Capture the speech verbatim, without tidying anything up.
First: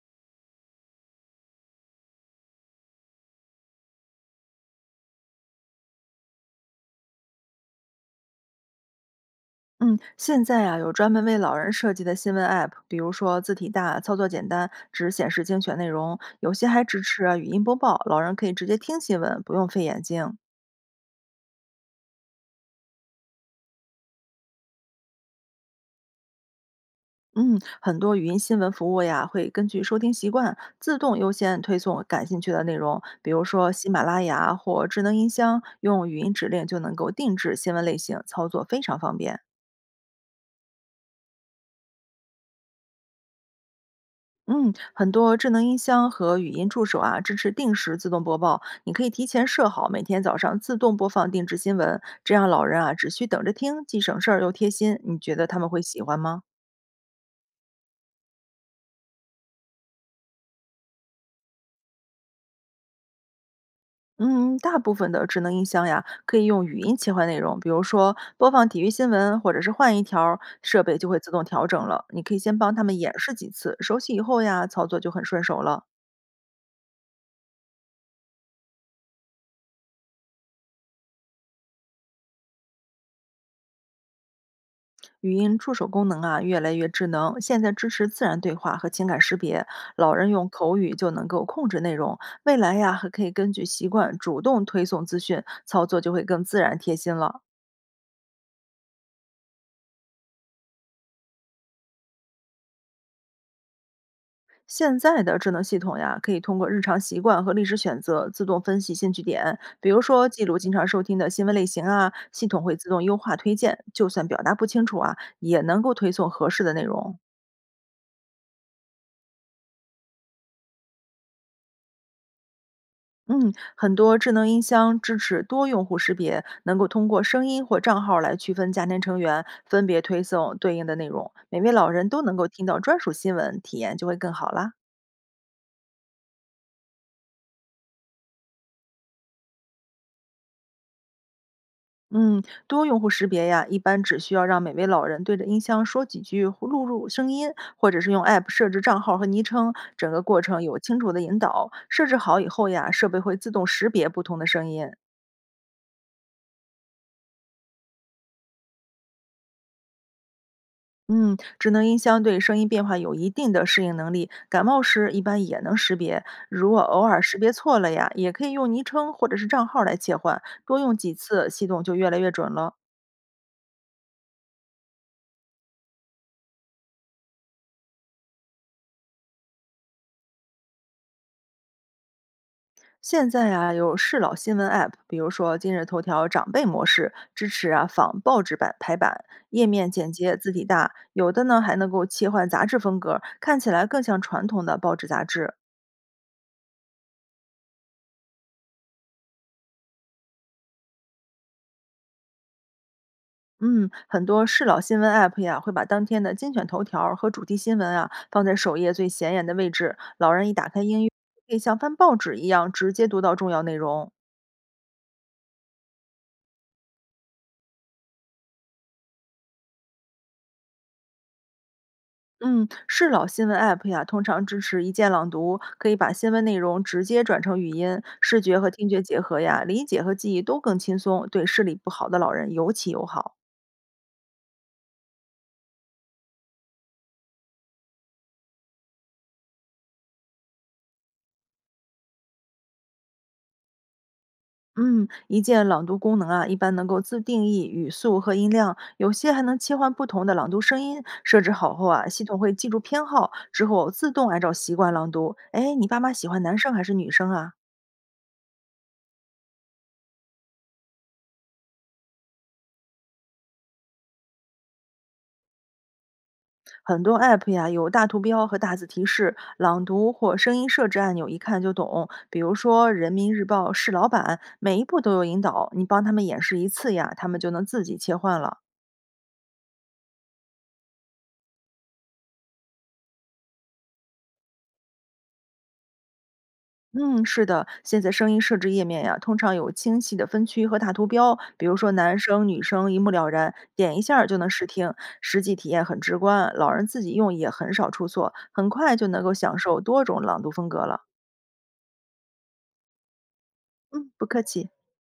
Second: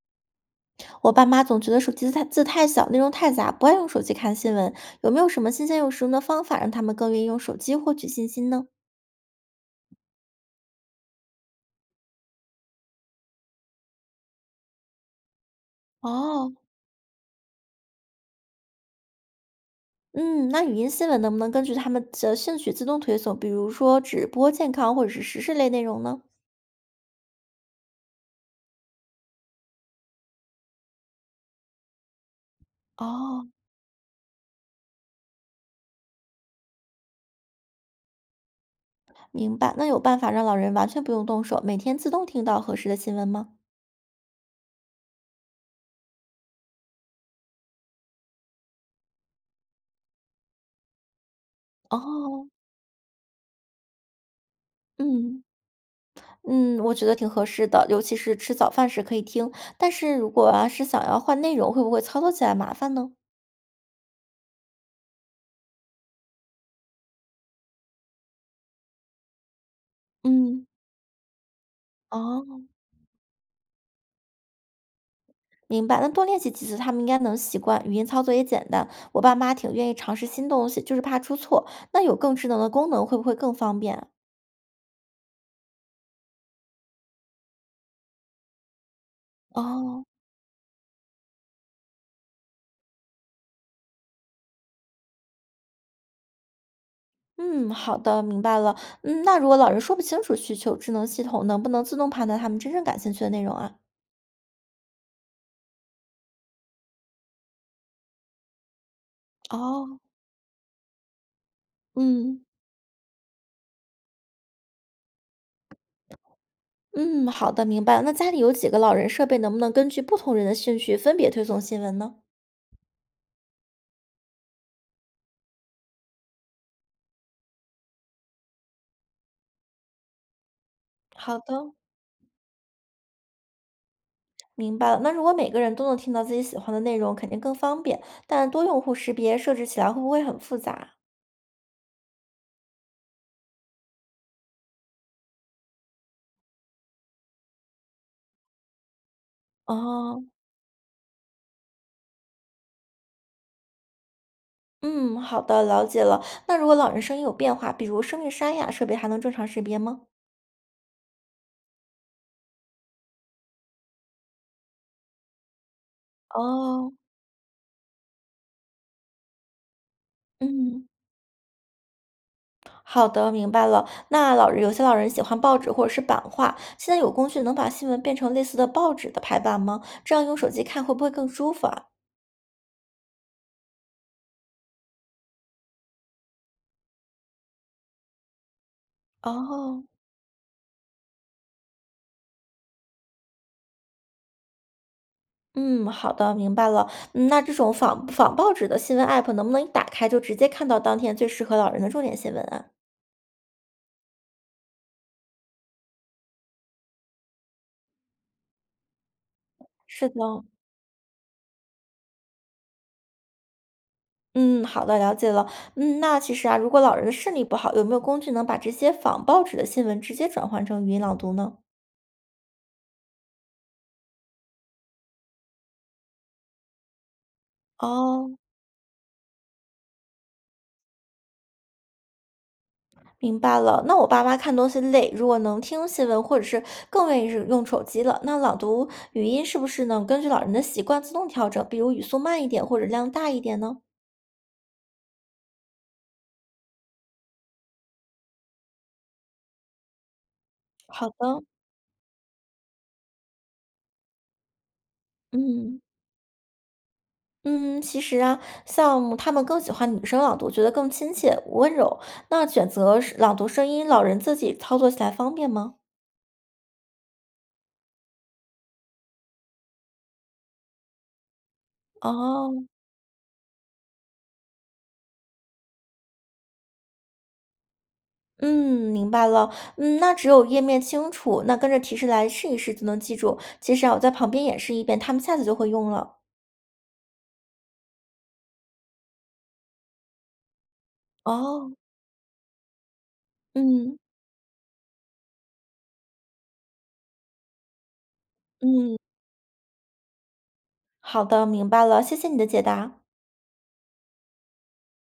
我爸妈总觉得手机字太字太小，内容太杂，不爱用手机看新闻。有没有什么新鲜又实用的方法，让他们更愿意用手机获取信息呢？嗯，现在呀、有专门为老人设计的新闻 App，比如说字体大、操作简单，只显示精选内容，哦，有些还支持啊语音播报，老人可以直接听新闻，不用费眼睛。嗯，那语音新闻能不能根据他们的兴趣自动推送，比如说直播健康或者是时事类内容呢？嗯，很多语音新闻服务呀，会根据收听习惯自动优先推送感兴趣的内容，比如哦，说喜马拉雅或智能音箱，用语音指令就能够定制新闻类型，操作非常方便。明白。那有办法让老人完全不用动手，每天自动听到合适的新闻吗？嗯，很多智能音箱和语音助手啊，支持定时自动播报。你可以提前设好，每天早上自动播放定制新闻，这样哦，老人啊只需等着听，既省事儿又贴心。你觉嗯得他们会喜欢吗？嗯，我觉得挺合适的，尤其是吃早饭时可以听。但是如果要、是想要换内容，会不会操作起来麻烦呢？嗯，大部分的智能音箱呀，可以用语音切换内容，比如说播放体育新闻，或者是换一条儿，嗯。设备就会自动调整了。你可以先哦，帮他们演示几次，熟悉以后呀，操作就很顺手了。明白，那多练习几次，他们应该能习惯。语音操作也简单，我爸妈挺愿意尝试新东西，就是怕出错。那有更智能的功能，会不会更方便啊？语音助手功能啊越来越智能，现在支持自然对话和情感识别，哦，老人用口语就能够控制内容。未来呀，还可以根据习惯主动推送资讯，操作就会更自然贴心了。嗯，好的，明白了。嗯，那如果老人说不清楚需求，智能系统能不能自动判断他们真正感兴趣的内容啊？现在的智能系统呀，可以通过日常习惯和历史选择自动分析兴趣点，比哦，如说记录经常收听的新闻类型啊，嗯系统会自动优化推荐，就算表达不清楚啊，也能够推送合适的内容。嗯，好的，明白了。那家里有几个老人，设备能不能根据不同人的兴趣分别推送新闻呢？嗯，很多智能音箱支持多用户识别，能够通过声音或账号来区分家庭成员，分别推送对应的内容。好每位的。老人都能够听到专属新闻，体验就会更好啦。明白了，那如果每个人都能听到自己喜欢的内容，肯定更方便。但多用户识别设置起来会不会很复杂？嗯，多用户识别呀，一般只需要让每位老人对着音箱说几句，或录入声音，或者是用 App 设置账号和昵称，整个哦，过程有清楚的引导。设置好以后呀，设备会自动识别不同的声音。嗯，好的，了解了。那如果老人声音有变化，比如声音沙哑，设备还能正常识别吗？嗯，智能音箱对声音变化有一定的适应能力，感冒时一般也能识别。如果哦，偶尔识别错了呀，也可以用昵称或者是账号来切换，多嗯，用几次，系统就越来越准了。好的，明白了。那老人有些老人喜欢报纸或者是版画，现在有工具能把新闻变成类似的报纸的排版吗？这样用手机看会不会更舒服啊？现在啊，有适老新闻 App，比如说今日头条长辈模式，支持啊仿报纸版排版，页哦，面简洁，字体大，有的呢还能够切换杂志风格，看起来更像传统的报纸杂志。嗯，好的，明白了。嗯，那这种仿仿报纸的新闻 app 能不能一打开就直接看到当天最适合老人的重点新闻啊？嗯，很多适老新闻 App 呀，会把当天的精选头条儿和主题新闻啊放在首页最显眼的位置，是老的，人一打开音乐，可以像翻报纸一样直接读到重要内容。嗯，好的，了解了。嗯，那其实啊，如果老人的视力不好，有没有工具能把这些仿报纸的新闻直接转换成语音朗读呢？嗯，适老新闻 App 呀，通常支持一键朗读，可以把新闻内容直接转成语音，哦，视觉和听觉结合呀，理解和记忆都更轻松，对视力不好的老人尤其友好。明白了。那我爸妈看东西累，如果能听新闻，或者是更愿意是用手机了，那朗读语音是不是能根据老人的习惯自动调整，比如语速慢一点或者量大一点呢？嗯，一键朗读功能啊，一般能够自定义语速和音量，有些还能切换不同的朗读声音。好设的，置好后啊，系统会记住偏好，之后自动按照习惯朗读。哎，嗯。你爸妈喜欢男生还是女生啊？嗯，其实啊，像他们更喜欢女生朗读，觉得更亲切、温柔。那选择是朗读声音，老人自己操作起来方便吗？很多 app 呀有大图标和大字提示，朗读或声音设置按钮一看就懂。比如哦，说《人民日报》是老板，每一步都有引导，你帮他们演示一次呀，他们就能自己切换了。嗯，明白了。嗯，那只有页面清楚，那跟着提示来试一试就能记住。其实啊，我在旁边演示一遍，他们下次就会用了。嗯，是的，现在声音设置页面呀，通常有清晰的分区和大图标，比哦，如说男生、女生一目了然，点嗯一下儿就能试听，实际体验很直观，老人自己用也很少出错，很快嗯，就能够享受多种朗读风格了。好的，明白了，谢谢你的解答。嗯，不客气。